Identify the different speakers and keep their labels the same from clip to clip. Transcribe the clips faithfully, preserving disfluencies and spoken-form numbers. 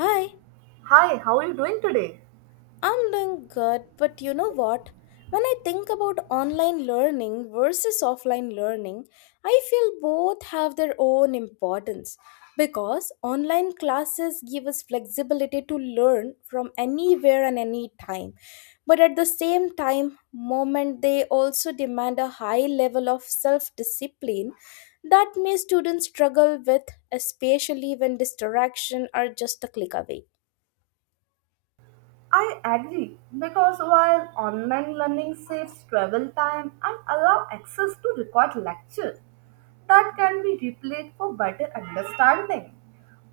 Speaker 1: Hi,
Speaker 2: Hi, how are you doing today?
Speaker 1: I'm doing good, but you know what? When I think about online learning versus offline learning, I feel both have their own importance because online classes give us flexibility to learn from anywhere and any time. But at the same time, moment they also demand a high level of self-discipline that may students struggle with, especially when distraction are just a click away.
Speaker 2: I agree because while online learning saves travel time and allow access to record lecture that can be replayed for better understanding.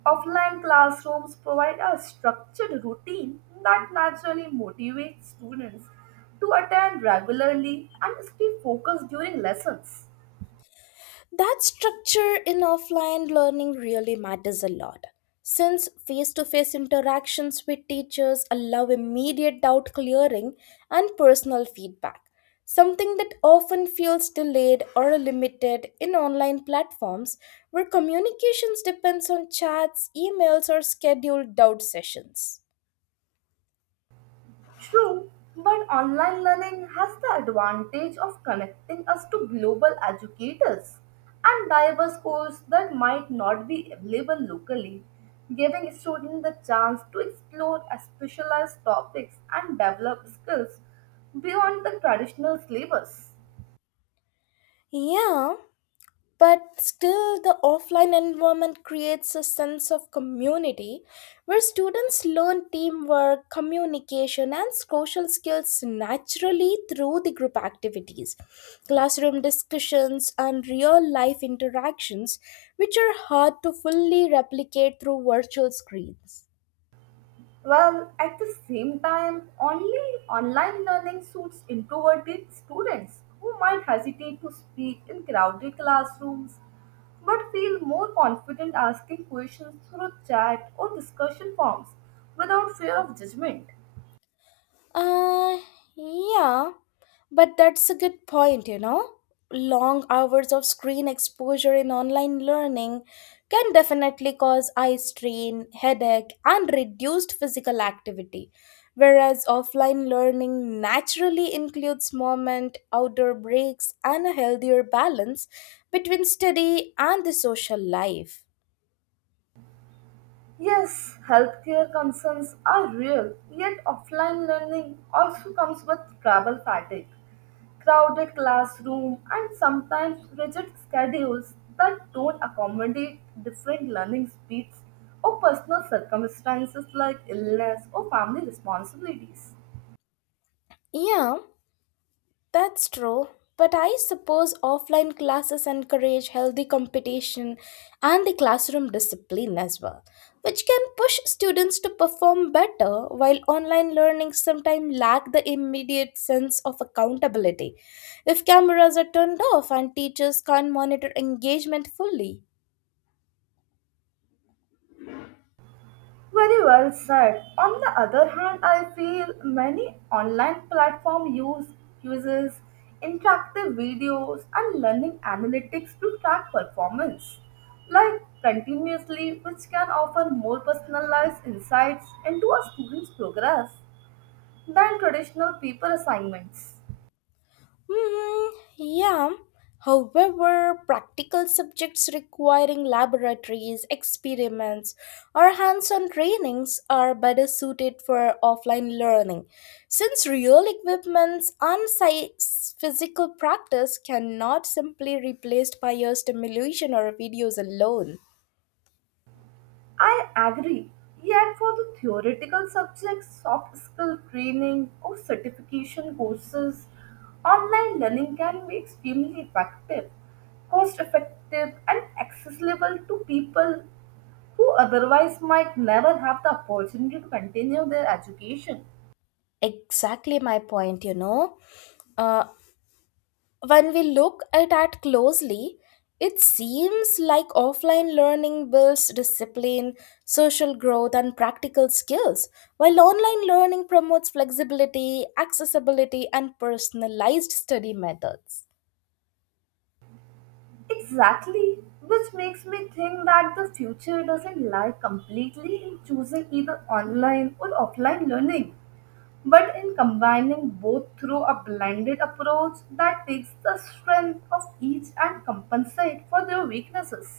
Speaker 2: Offline classrooms provide a structured routine that naturally motivates students to attend regularly and stay focused during lessons.
Speaker 1: That structure in offline learning really matters a lot. Since face to face interactions with teachers allow immediate doubt clearing and personal feedback, something that often feels delayed or limited in online platforms where communications depends on chats, emails, or scheduled doubt sessions.
Speaker 2: True, but online learning has the advantage of connecting us to global educators and diverse courses that might not be available locally, giving students the chance to explore specialized topics and develop skills beyond the traditional syllabus.
Speaker 1: Yeah, but still, the offline environment creates a sense of community where students learn teamwork, communication, and social skills naturally through the group activities, classroom discussions, and real life interactions, which are hard to fully replicate through virtual screens.
Speaker 2: Well, at the same time, only online learning suits introverted students who might hesitate to speak in crowded classrooms but feel more confident asking questions through chat or discussion forums without fear of judgment.
Speaker 1: Uh, yeah, but that's a good point, you know. Long hours of screen exposure in online learning can definitely cause eye strain, headache, and reduced physical activity. Whereas offline learning naturally includes movement, outdoor breaks, and a healthier balance between study and the social life.
Speaker 2: Yes, healthcare concerns are real, yet offline learning also comes with travel fatigue, crowded classroom, and sometimes rigid schedules that don't accommodate different learning speeds or personal circumstances like illness or family responsibilities.
Speaker 1: Yeah, that's true, but I suppose offline classes encourage healthy competition and the classroom discipline as well, which can push students to perform better while online learning sometimes lack the immediate sense of accountability if cameras are turned off and teachers can't monitor engagement fully.
Speaker 2: Very well said. On the other hand, I feel many online platform use uses interactive videos and learning analytics to track performance, like continuously, which can offer more personalized insights into a student's progress than traditional paper assignments.
Speaker 1: Hmm. Yeah. However, practical subjects requiring laboratories, experiments, or hands on trainings are better suited for offline learning, since real equipments and sci- physical practice cannot simply replaced by your stimulation or videos alone.
Speaker 2: I agree. Yet for the theoretical subjects, soft skill training or certification courses, online learning can be extremely effective, cost effective, and accessible to people who otherwise might never have the opportunity to continue their education.
Speaker 1: Exactly my point, you know. Uh, when we look at it closely, it seems like offline learning builds discipline, social growth, and practical skills, while online learning promotes flexibility, accessibility, and personalized study methods.
Speaker 2: Exactly, which makes me think that the future doesn't lie completely in choosing either online or offline learning, but in combining both through a blended approach that takes the strength of each and compensate for their weaknesses.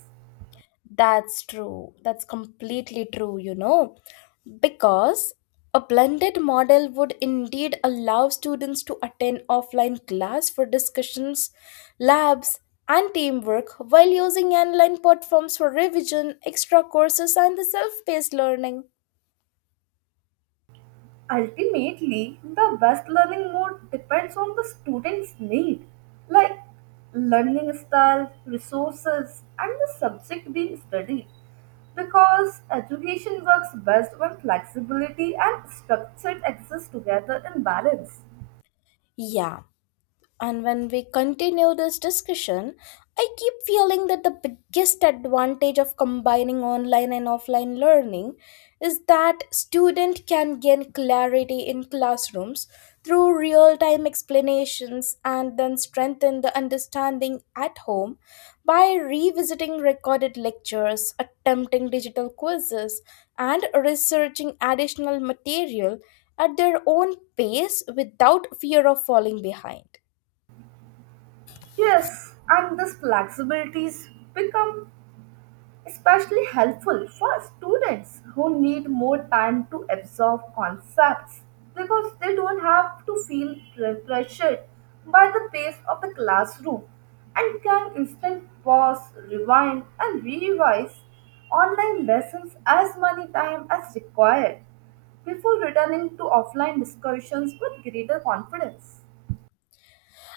Speaker 1: That's true. That's completely true, you know, because a blended model would indeed allow students to attend offline class for discussions, labs, and teamwork while using online platforms for revision, extra courses, and the self paced learning.
Speaker 2: Ultimately, the best learning mode depends on the student's need, like learning style, resources, and the subject being studied, because education works best when flexibility and structure exist together in balance.
Speaker 1: Yeah, and when we continue this discussion, I keep feeling that the biggest advantage of combining online and offline learning is that student can gain clarity in classrooms through real-time explanations and then strengthen the understanding at home by revisiting recorded lectures, attempting digital quizzes, and researching additional material at their own pace without fear of falling behind.
Speaker 2: Yes, and this flexibilities become especially helpful for students who need more time to absorb concepts because they don't have to feel pre- pressured by the pace of the classroom and can instead pause, rewind, and revise online lessons as many times as required before returning to offline discussions with greater confidence.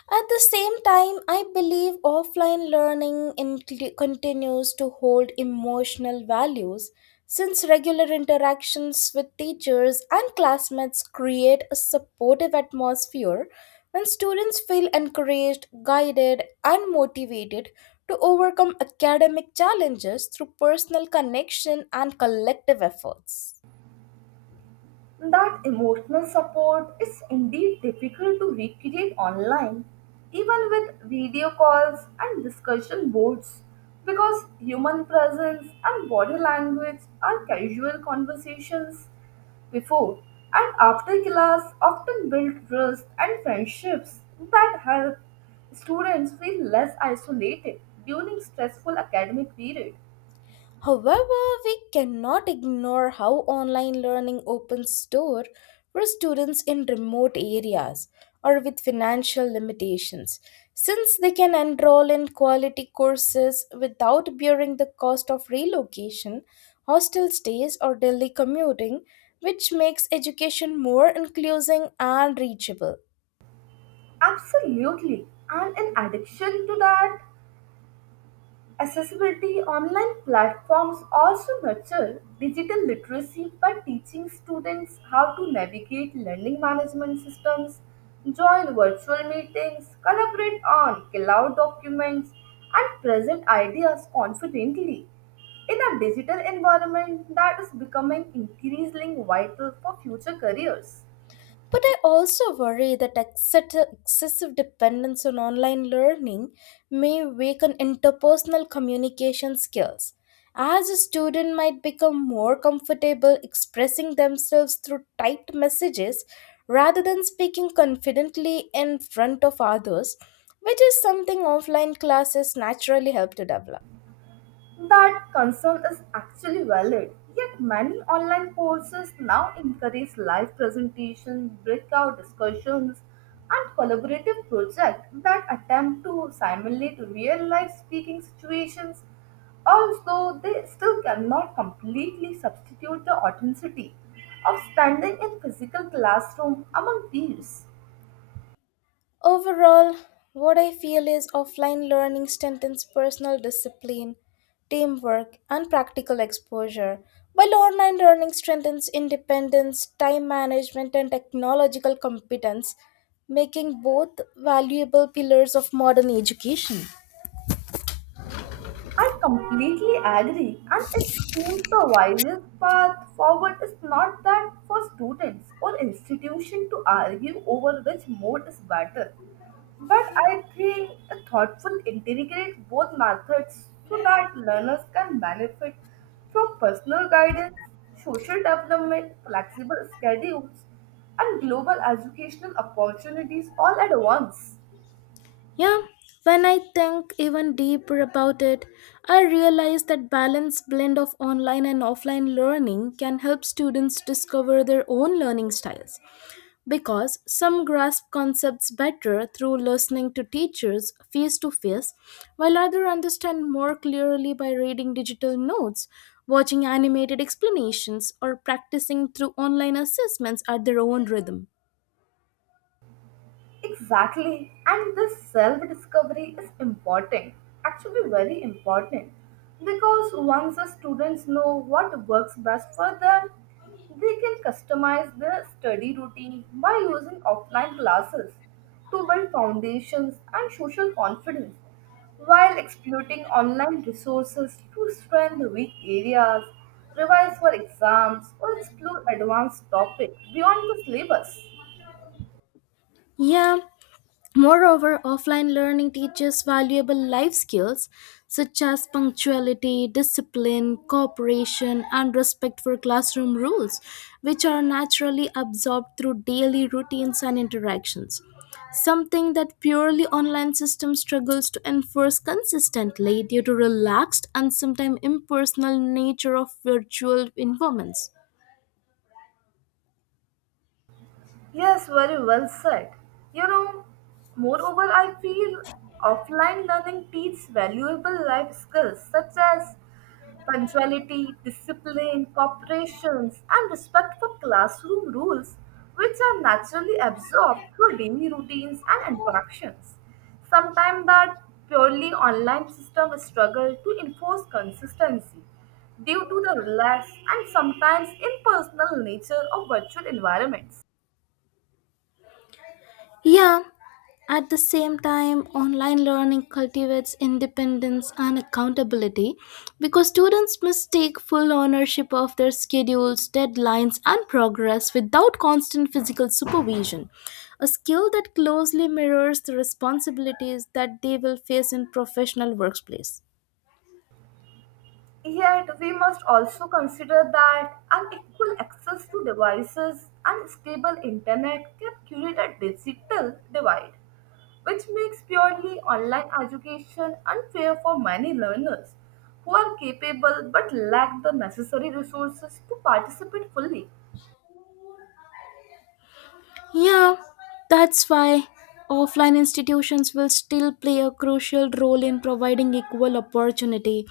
Speaker 1: At the same time, I believe offline learning inclu- continues to hold emotional values since regular interactions with teachers and classmates create a supportive atmosphere when students feel encouraged, guided, and motivated to overcome academic challenges through personal connection and collective efforts.
Speaker 2: That emotional support is indeed difficult to recreate online, even with video calls and discussion boards, because human presence and body language are casual conversations before and after class often build trust and friendships that help students feel less isolated during stressful academic period.
Speaker 1: However, we cannot ignore how online learning opens door for students in remote areas or with financial limitations, since they can enroll in quality courses without bearing the cost of relocation, hostel stays, or daily commuting, which makes education more inclusive and reachable.
Speaker 2: Absolutely. And in addition to that, accessibility online platforms also nurture digital literacy by teaching students how to navigate learning management systems, join virtual meetings, collaborate on cloud documents, and present ideas confidently in a digital environment that is becoming increasingly vital for future careers.
Speaker 1: But I also worry that excess- excessive dependence on online learning may weaken interpersonal communication skills, as a student might become more comfortable expressing themselves through typed messages rather than speaking confidently in front of others, which is something offline classes naturally help to develop.
Speaker 2: That concern is actually valid, yet many online courses now encourage live presentation, breakout discussions, and collaborative projects that attempt to simulate real-life speaking situations. Although they still cannot completely substitute the authenticity of standing in physical classroom among peers.
Speaker 1: Overall, what I feel is offline learning strengthens personal discipline, teamwork, and practical exposure, while online learning strengthens independence, time management, and technological competence, making both valuable pillars of modern education.
Speaker 2: I completely agree, and it seems the wisest path forward is not that for students or institution to argue over which mode is better, but I think a thoughtful integrate both methods so that learners can benefit from personal guidance, social development, flexible schedules, and global educational opportunities all at once.
Speaker 1: Yeah, when I think even deeper about it, I realize that balanced blend of online and offline learning can help students discover their own learning styles because some grasp concepts better through listening to teachers face to face, while others understand more clearly by reading digital notes, watching animated explanations, or practicing through online assessments at their own rhythm.
Speaker 2: Exactly. And this self discovery is important, actually, very important. Because once the students know what works best for them, they can customize their study routine by using offline classes to build foundations and social confidence while exploiting online resources to strengthen weak areas, revise for exams, or explore advanced topics beyond the syllabus.
Speaker 1: Yeah, moreover, offline learning teaches valuable life skills such as punctuality, discipline, cooperation, and respect for classroom rules, which are naturally absorbed through daily routines and interactions. Something that purely online system struggles to enforce consistently due to relaxed and sometimes impersonal nature of virtual environments.
Speaker 2: Yes, very well said. You know, moreover, I feel offline learning teaches valuable life skills such as punctuality, discipline, cooperation, and respect for classroom rules, which are naturally absorbed through daily routines and interactions. Sometimes that purely online system struggle to enforce consistency due to the relaxed and sometimes impersonal nature of virtual environments.
Speaker 1: Yeah, at the same time, online learning cultivates independence and accountability because students must take full ownership of their schedules, deadlines, and progress without constant physical supervision. A skill that closely mirrors the responsibilities that they will face in professional workplace.
Speaker 2: Yet, we must also consider that unequal access to devices and stable internet can create a digital divide, which makes purely online education unfair for many learners who are capable but lack the necessary resources to participate fully.
Speaker 1: Yeah, that's why offline institutions will still play a crucial role in providing equal opportunity,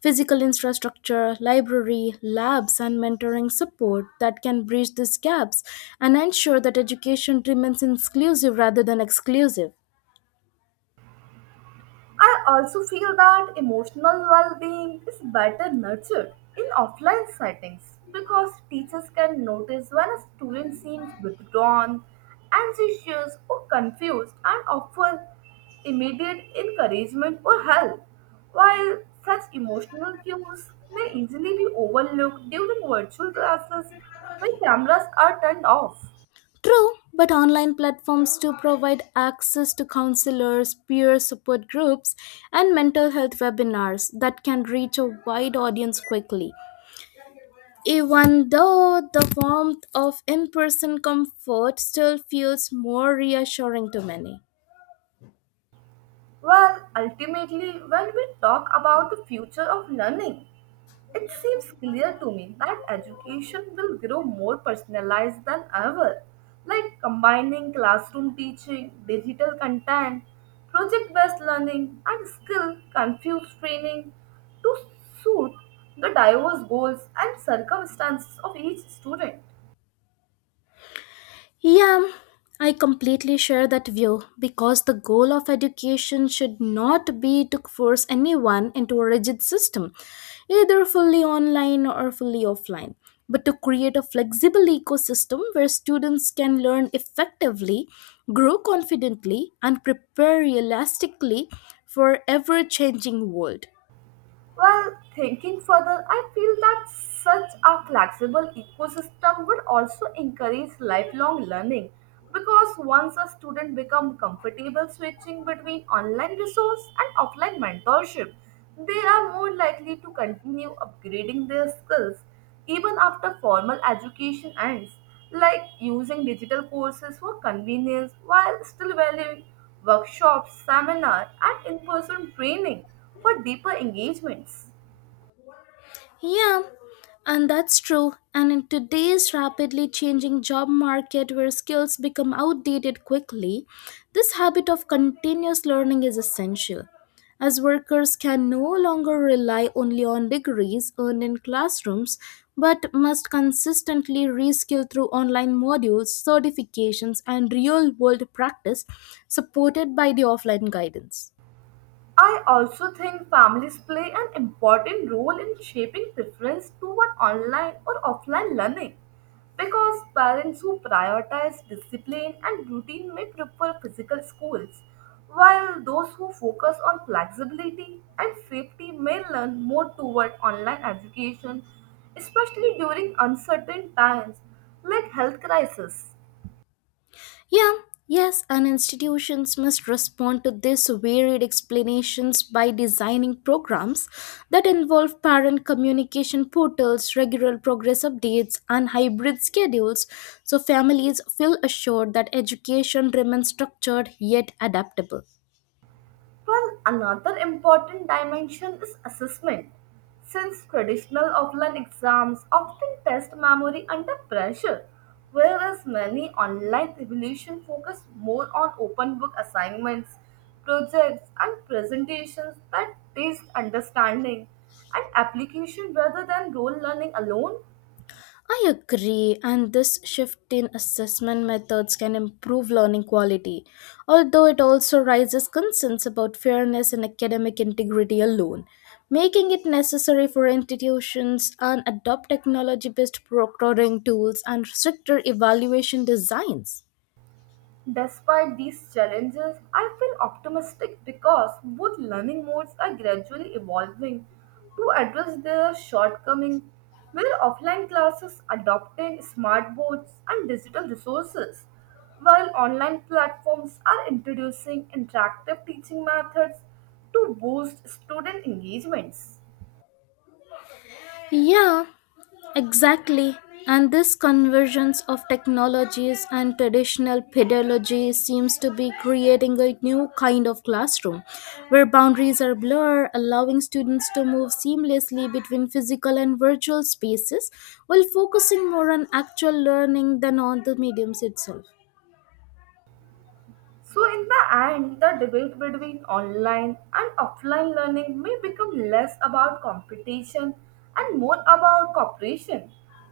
Speaker 1: physical infrastructure, library, labs, and mentoring support that can bridge these gaps and ensure that education remains inclusive rather than exclusive.
Speaker 2: I also feel that emotional well-being is better nurtured in offline settings because teachers can notice when a student seems withdrawn, anxious or confused and offer immediate encouragement or help, while such emotional cues may easily be overlooked during virtual classes when cameras are turned off.
Speaker 1: True, but online platforms do provide access to counselors, peer support groups, and mental health webinars that can reach a wide audience quickly. Even though the warmth of in person comfort still feels more reassuring to many.
Speaker 2: Well, ultimately, when we talk about the future of learning, it seems clear to me that education will grow more personalized than ever, like combining classroom teaching, digital content, project based learning, and skill confused training to suit the diverse goals and circumstances of each student.
Speaker 1: Yeah, I completely share that view because the goal of education should not be to force anyone into a rigid system, either fully online or fully offline, but to create a flexible ecosystem where students can learn effectively, grow confidently, and prepare realistically for ever changing world.
Speaker 2: Well, thinking further, I feel that such a flexible ecosystem would also encourage lifelong learning because once a student becomes comfortable switching between online resource and offline mentorship, they are more likely to continue upgrading their skills even after formal education ends, like using digital courses for convenience while still valuing workshops, seminars, and in person training for deeper engagements.
Speaker 1: Yeah, and that's true. And in today's rapidly changing job market where skills become outdated quickly, this habit of continuous learning is essential. As workers can no longer rely only on degrees earned in classrooms, but must consistently reskill through online modules, certifications, and real world practice supported by the offline guidance.
Speaker 2: I also think families play an important role in shaping preference toward online or offline learning because parents who prioritize discipline and routine may prefer physical schools, while those who focus on flexibility and safety may learn more toward online education, especially during uncertain times like health crisis.
Speaker 1: Yeah, yes, and institutions must respond to this varied explanations by designing programs that involve parent communication portals, regular progress updates, and hybrid schedules so families feel assured that education remains structured yet adaptable.
Speaker 2: Well, another important dimension is assessment, since traditional offline exams often test memory under pressure, whereas many online evaluations focus more on open book assignments, projects, and presentations that test understanding and application rather than role learning alone.
Speaker 1: I agree, and this shift in assessment methods can improve learning quality, although it also raises concerns about fairness and academic integrity alone, making it necessary for institutions and adopt technology based proctoring tools and stricter evaluation designs.
Speaker 2: Despite these challenges, I feel optimistic because both learning modes are gradually evolving to address their shortcomings, with offline classes adopting smart boards and digital resources, while online platforms are introducing interactive teaching methods to boost student engagements.
Speaker 1: Yeah, exactly. And this convergence of technologies and traditional pedagogy seems to be creating a new kind of classroom where boundaries are blurred, allowing students to move seamlessly between physical and virtual spaces while focusing more on actual learning than on the mediums itself.
Speaker 2: So, in the end, the debate between online and offline learning may become less about competition and more about cooperation,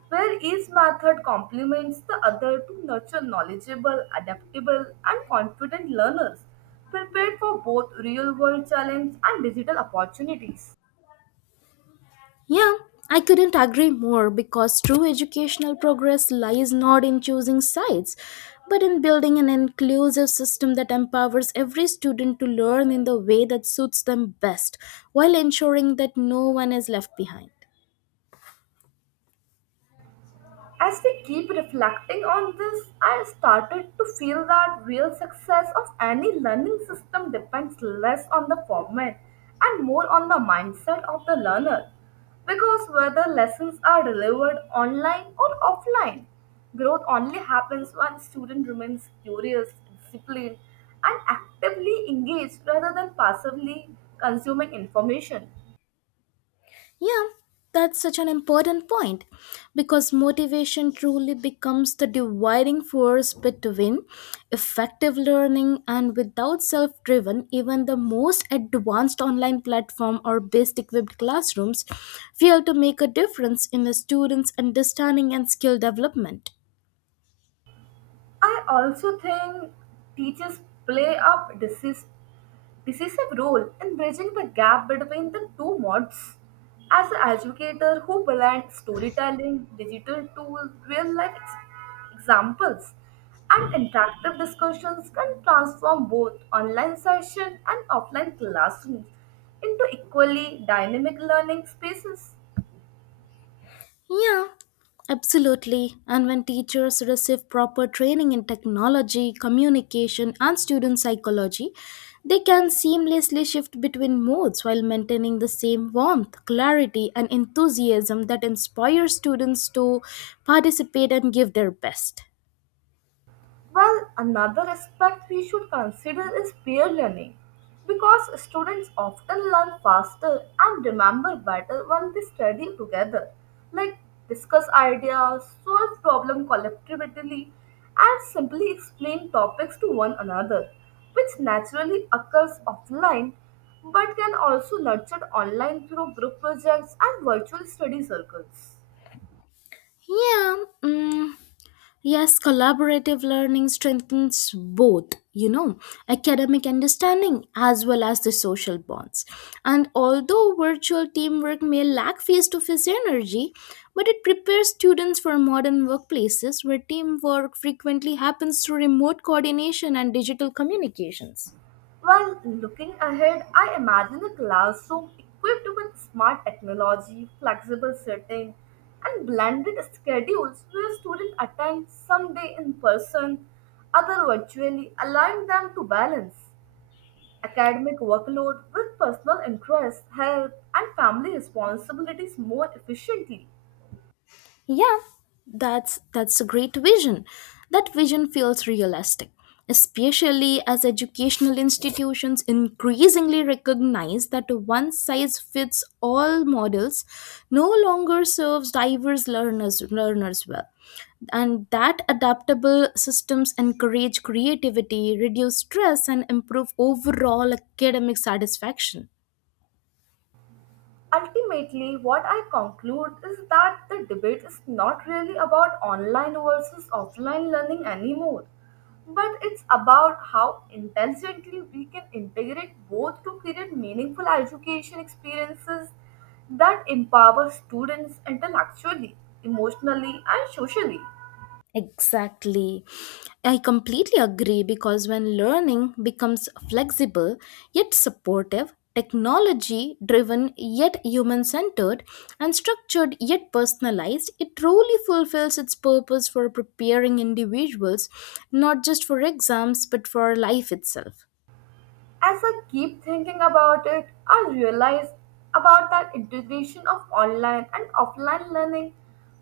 Speaker 2: where each method complements the other to nurture knowledgeable, adaptable, and confident learners prepared for both real world challenges and digital opportunities.
Speaker 1: Yeah, I couldn't agree more because true educational progress lies not in choosing sides, but in building an inclusive system that empowers every student to learn in the way that suits them best while ensuring that no one is left behind.
Speaker 2: As we keep reflecting on this, I started to feel that real success of any learning system depends less on the format and more on the mindset of the learner. Because whether lessons are delivered online or offline, growth only happens when student remains curious, disciplined, and actively engaged rather than passively consuming information.
Speaker 1: Yeah, that's such an important point because motivation truly becomes the dividing force between effective learning and without self driven, even the most advanced online platform or best equipped classrooms fail to make a difference in a student's understanding and skill development.
Speaker 2: I also think teachers play a decis- decisive role in bridging the gap between the two modes. As an educator who blends storytelling, digital tools, real life ex- examples, and interactive discussions can transform both online sessions and offline classrooms into equally dynamic learning spaces.
Speaker 1: Yeah, absolutely. And when teachers receive proper training in technology, communication, and student psychology, they can seamlessly shift between modes while maintaining the same warmth, clarity, and enthusiasm that inspires students to participate and give their best.
Speaker 2: Well, another aspect we should consider is peer learning because students often learn faster and remember better when they study together, like discuss ideas, solve problems collectively, and simply explain topics to one another, which naturally occurs offline but can also nurtured online through group projects and virtual study circles.
Speaker 1: Yeah, mm, yes, collaborative learning strengthens both, you know, academic understanding as well as the social bonds. And although virtual teamwork may lack face to face energy, but it prepares students for modern workplaces where teamwork frequently happens through remote coordination and digital communications.
Speaker 2: Well, looking ahead, I imagine a classroom equipped with smart technology, flexible seating, and blended schedules where students attend some day in person, other virtually, allowing them to balance academic workload with personal interests, health, and family responsibilities more efficiently.
Speaker 1: Yeah, that's that's a great vision. That vision feels realistic, especially as educational institutions increasingly recognize that a one size fits all models no longer serves diverse learners learners well. And that adaptable systems encourage creativity, reduce stress and improve overall academic satisfaction.
Speaker 2: Ultimately, what I conclude is that the debate is not really about online versus offline learning anymore, but it's about how intelligently we can integrate both to create meaningful education experiences that empower students intellectually, emotionally, and socially.
Speaker 1: Exactly. I completely agree because when learning becomes flexible yet supportive, technology driven yet human centered, and structured yet personalized, it truly fulfills its purpose for preparing individuals not just for exams but for life itself.
Speaker 2: As I keep thinking about it, I realize about that integration of online and offline learning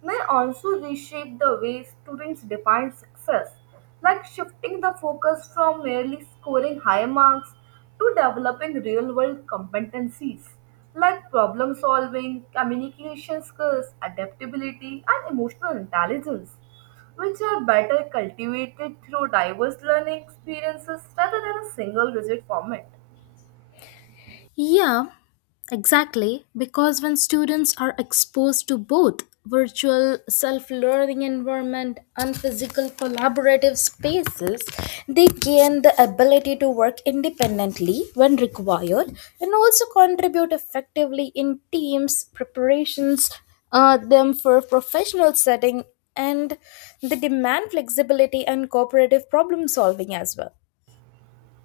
Speaker 2: may also reshape the way students define success, like shifting the focus from merely scoring high marks to developing real-world competencies like problem solving, communication skills, adaptability, and emotional intelligence which are better cultivated through diverse learning experiences rather than a single rigid format.
Speaker 1: Yeah, exactly. Because when students are exposed to both virtual self-learning environment and physical collaborative spaces, they gain the ability to work independently when required and also contribute effectively in teams preparations uh, them for professional setting and they demand flexibility and cooperative problem solving as well.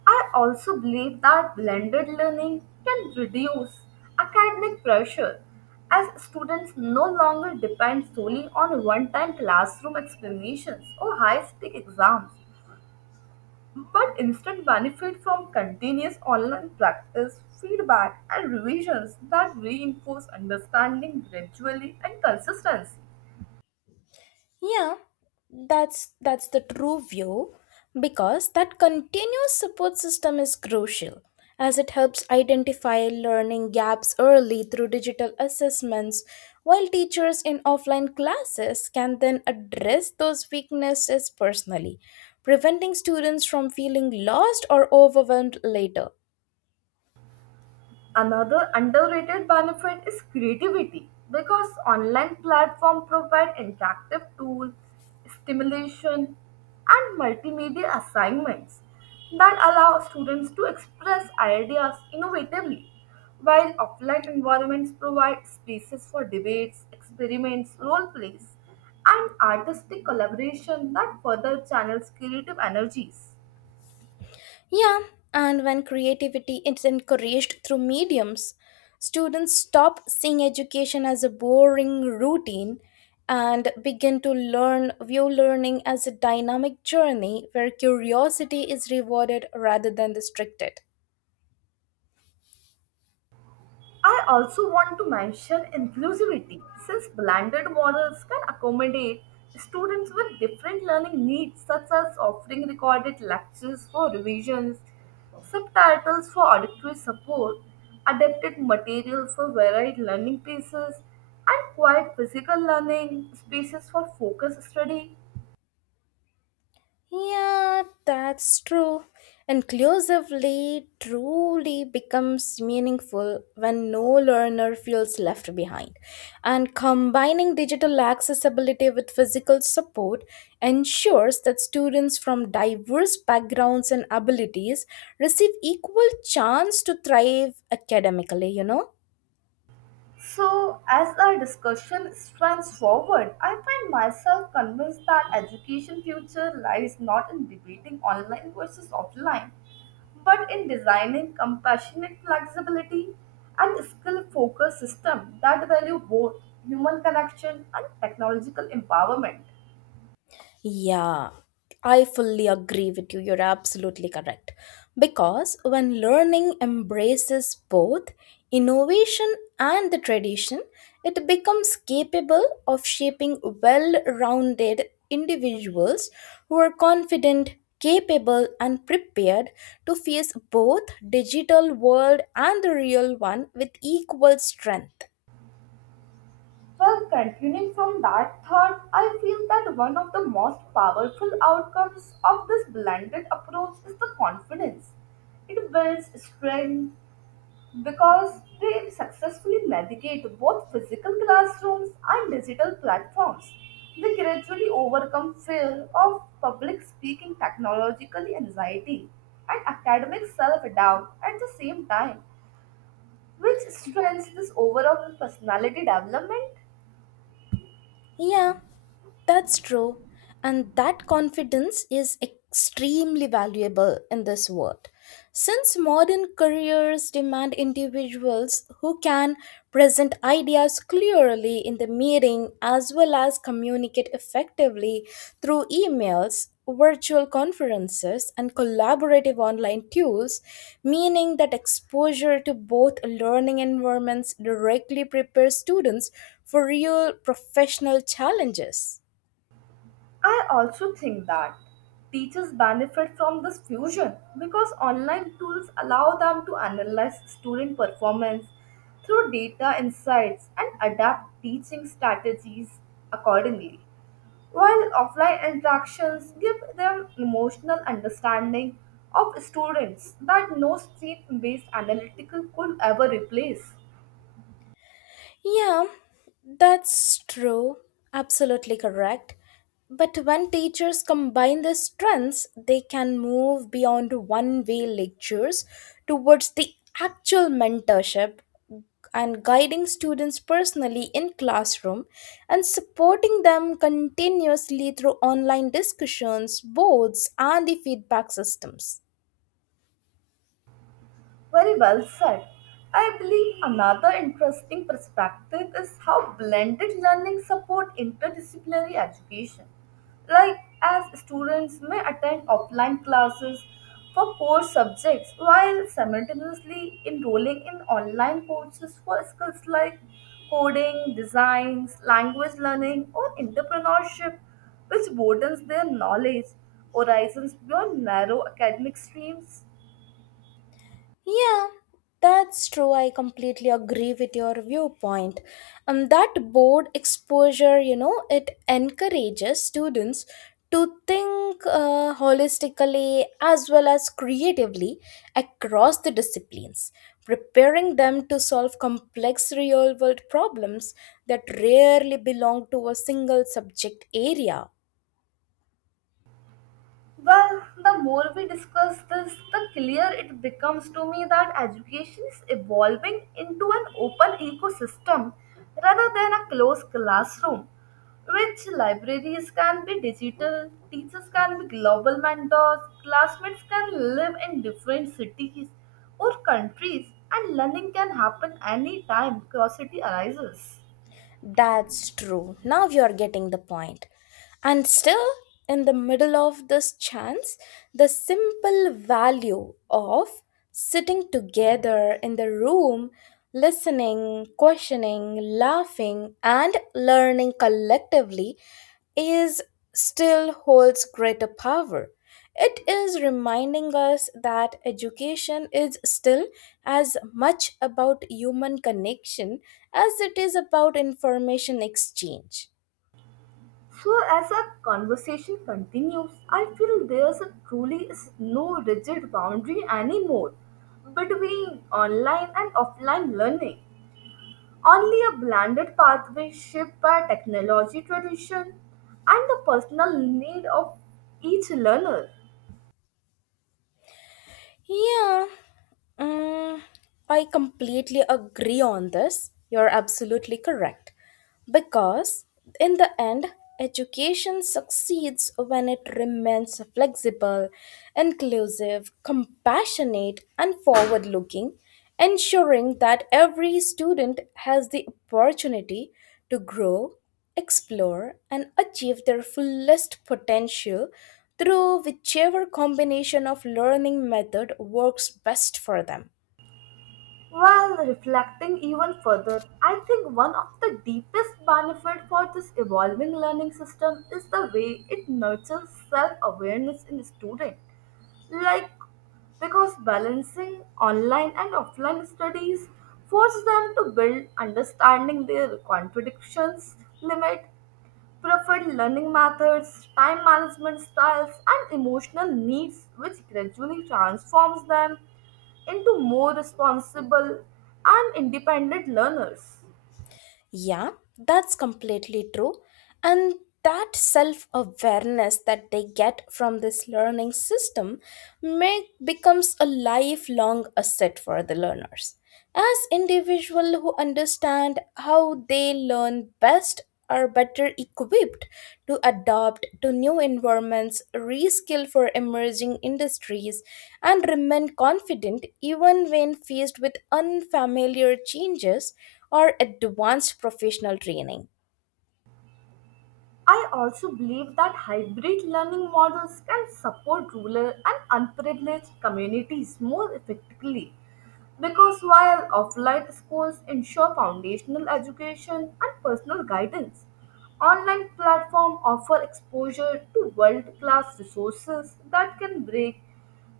Speaker 2: I also believe that blended learning can reduce academic pressure as students no longer depend solely on one time classroom explanations or high stake exams, but instead benefit from continuous online practice, feedback, and revisions that reinforce understanding gradually and consistency.
Speaker 1: Yeah, that's that's the true view because that continuous support system is crucial as it helps identify learning gaps early through digital assessments while teachers in offline classes can then address those weaknesses personally preventing students from feeling lost or overwhelmed later.
Speaker 2: Another underrated benefit is creativity because online platforms provide interactive tools, stimulation, and multimedia assignments that allow students to express ideas innovatively, while offline environments provide spaces for debates, experiments, role plays, and artistic collaboration that further channels creative energies.
Speaker 1: Yeah, and when creativity is encouraged through mediums, students stop seeing education as a boring routine and begin to learn view learning as a dynamic journey where curiosity is rewarded rather than restricted.
Speaker 2: I also want to mention inclusivity, since blended models can accommodate students with different learning needs, such as offering recorded lectures for revisions, subtitles for auditory support, adapted material for varied learning pieces, and quiet physical learning spaces for focus study.
Speaker 1: Yeah, that's true. Inclusively truly becomes meaningful when no learner feels left behind. And combining digital accessibility with physical support ensures that students from diverse backgrounds and abilities receive equal chance to thrive academically, you know?
Speaker 2: So, as our discussion strands forward, I find myself convinced that education future lies not in debating online versus offline, but in designing compassionate flexibility and skill-focused system that value both human connection and technological empowerment.
Speaker 1: Yeah, I fully agree with you. You're absolutely correct. Because when learning embraces both innovation and the tradition, it becomes capable of shaping well rounded individuals who are confident, capable, and prepared to face both digital world and the real one with equal strength.
Speaker 2: Well, continuing from that thought, I feel that one of the most powerful outcomes of this blended approach is the confidence. It builds strength because they successfully navigate both physical classrooms and digital platforms. They gradually overcome fear of public speaking, technological anxiety, and academic self doubt at the same time, which strengthens this overall personality development.
Speaker 1: Yeah. That's true. And that confidence is extremely valuable in this world. Since modern careers demand individuals who can present ideas clearly in the meeting as well as communicate effectively through emails, virtual conferences, and collaborative online tools, meaning that exposure to both learning environments directly prepares students for real professional challenges.
Speaker 2: I also think that teachers benefit from this fusion because online tools allow them to analyze student performance through data insights and adapt teaching strategies accordingly, while offline interactions give them emotional understanding of students that no stream based analytical could ever replace.
Speaker 1: Yeah, that's true. Absolutely correct. But when teachers combine their strengths, they can move beyond one way lectures towards the actual mentorship and guiding students personally in classroom and supporting them continuously through online discussions, boards, and the feedback systems.
Speaker 2: Very well said. I believe another interesting perspective is how blended learning support interdisciplinary education. Like as students may attend offline classes for core subjects while simultaneously enrolling in online courses for skills like coding, designs, language learning or entrepreneurship which broadens their knowledge horizons beyond narrow academic streams.
Speaker 1: Yeah, that's true. I completely agree with your viewpoint. Um, that board exposure, you know, it encourages students to think uh, holistically as well as creatively across the disciplines, preparing them to solve complex real world problems that rarely belong to a single subject area.
Speaker 2: Well, the more we discuss this, the clearer it becomes to me that education is evolving into an open ecosystem rather than a closed classroom, which libraries can be digital, teachers can be global mentors, classmates can live in different cities or countries, and learning can happen anytime curiosity arises.
Speaker 1: That's true. Now you're getting the point. And still, in the middle of this chance, the simple value of sitting together in the room, listening, questioning, laughing, and learning collectively is still holds greater power. It is reminding us that education is still as much about human connection as it is about information exchange.
Speaker 2: So, as our conversation continues, I feel there's a truly is no rigid boundary anymore between online and offline learning. Only a blended pathway shaped by technology tradition and the personal need of each learner.
Speaker 1: Yeah, mm, I completely agree on this. You're absolutely correct. Because in the end, education succeeds when it remains flexible, inclusive, compassionate, and forward looking, ensuring that every student has the opportunity to grow explore, and achieve their fullest potential through whichever combination of learning method works best for them.
Speaker 2: While reflecting even further, I think one of the deepest benefits for this evolving learning system is the way it nurtures self-awareness in students. Like, because balancing online and offline studies force them to build understanding their contradictions, limit, preferred learning methods, time management styles, and emotional needs, which gradually transforms them into more responsible and independent learners.
Speaker 1: Yeah, that's completely true. And that self awareness that they get from this learning system make, becomes a lifelong asset for the learners. As individuals who understand how they learn best are better equipped to adapt to new environments, reskill for emerging industries, and remain confident even when faced with unfamiliar changes or advanced professional training.
Speaker 2: I also believe that hybrid learning models can support rural and unprivileged communities more effectively because while offline schools ensure foundational education and personal guidance, online platforms offer exposure to world-class resources that can break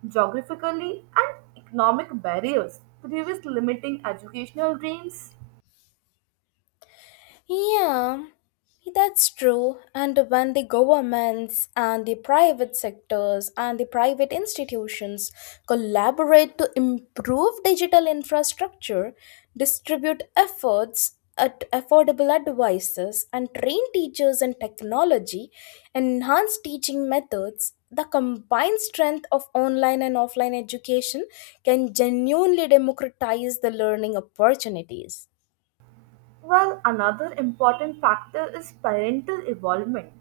Speaker 2: geographically and economic barriers, previous limiting educational dreams.
Speaker 1: Yeah, that's true. And when the governments and the private sectors and the private institutions collaborate to improve digital infrastructure, distribute efforts at affordable advices, and train teachers in technology, enhance teaching methods, the combined strength of online and offline education can genuinely democratize the learning opportunities.
Speaker 2: Well, another important factor is parental involvement,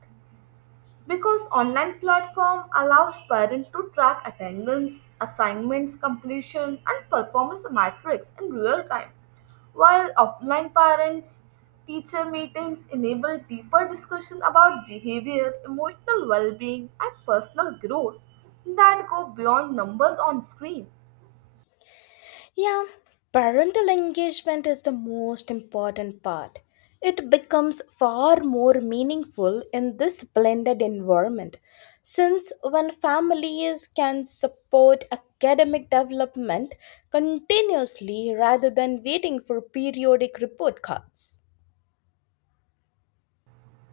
Speaker 2: because online platform allows parents to track attendance assignments completion and performance metrics in real time while offline parents teacher meetings enable deeper discussion about behavior emotional well-being and personal growth that go beyond numbers on screen.
Speaker 1: Yeah, parental engagement is the most important part. It becomes far more meaningful in this blended environment since when families can support academic development continuously rather than waiting for periodic report cards.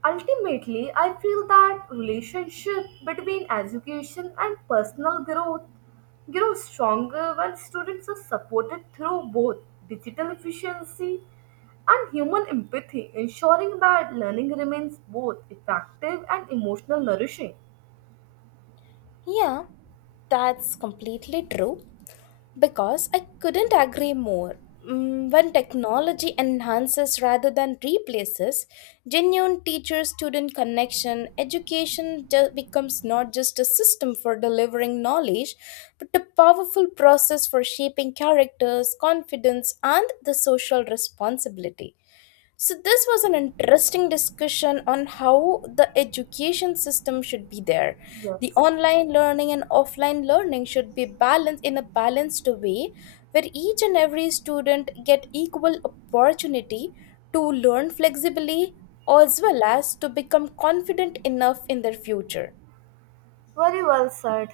Speaker 2: Ultimately, I feel that relationship between education and personal growth grows stronger when students are supported through both digital efficiency and human empathy, ensuring that learning remains both effective and emotional nourishing.
Speaker 1: Yeah, that's completely true. Because I couldn't agree more. Mm, When technology enhances rather than replaces genuine teacher student connection, education ju- becomes not just a system for delivering knowledge, but a powerful process for shaping characters, confidence, and the social responsibility. So, this was an interesting discussion on how the education system should be there. The
Speaker 2: Yes,
Speaker 1: online learning and offline learning should be balanced in a balanced way where each and every student get equal opportunity to learn flexibly as well as to become confident enough in their future.
Speaker 2: very well said.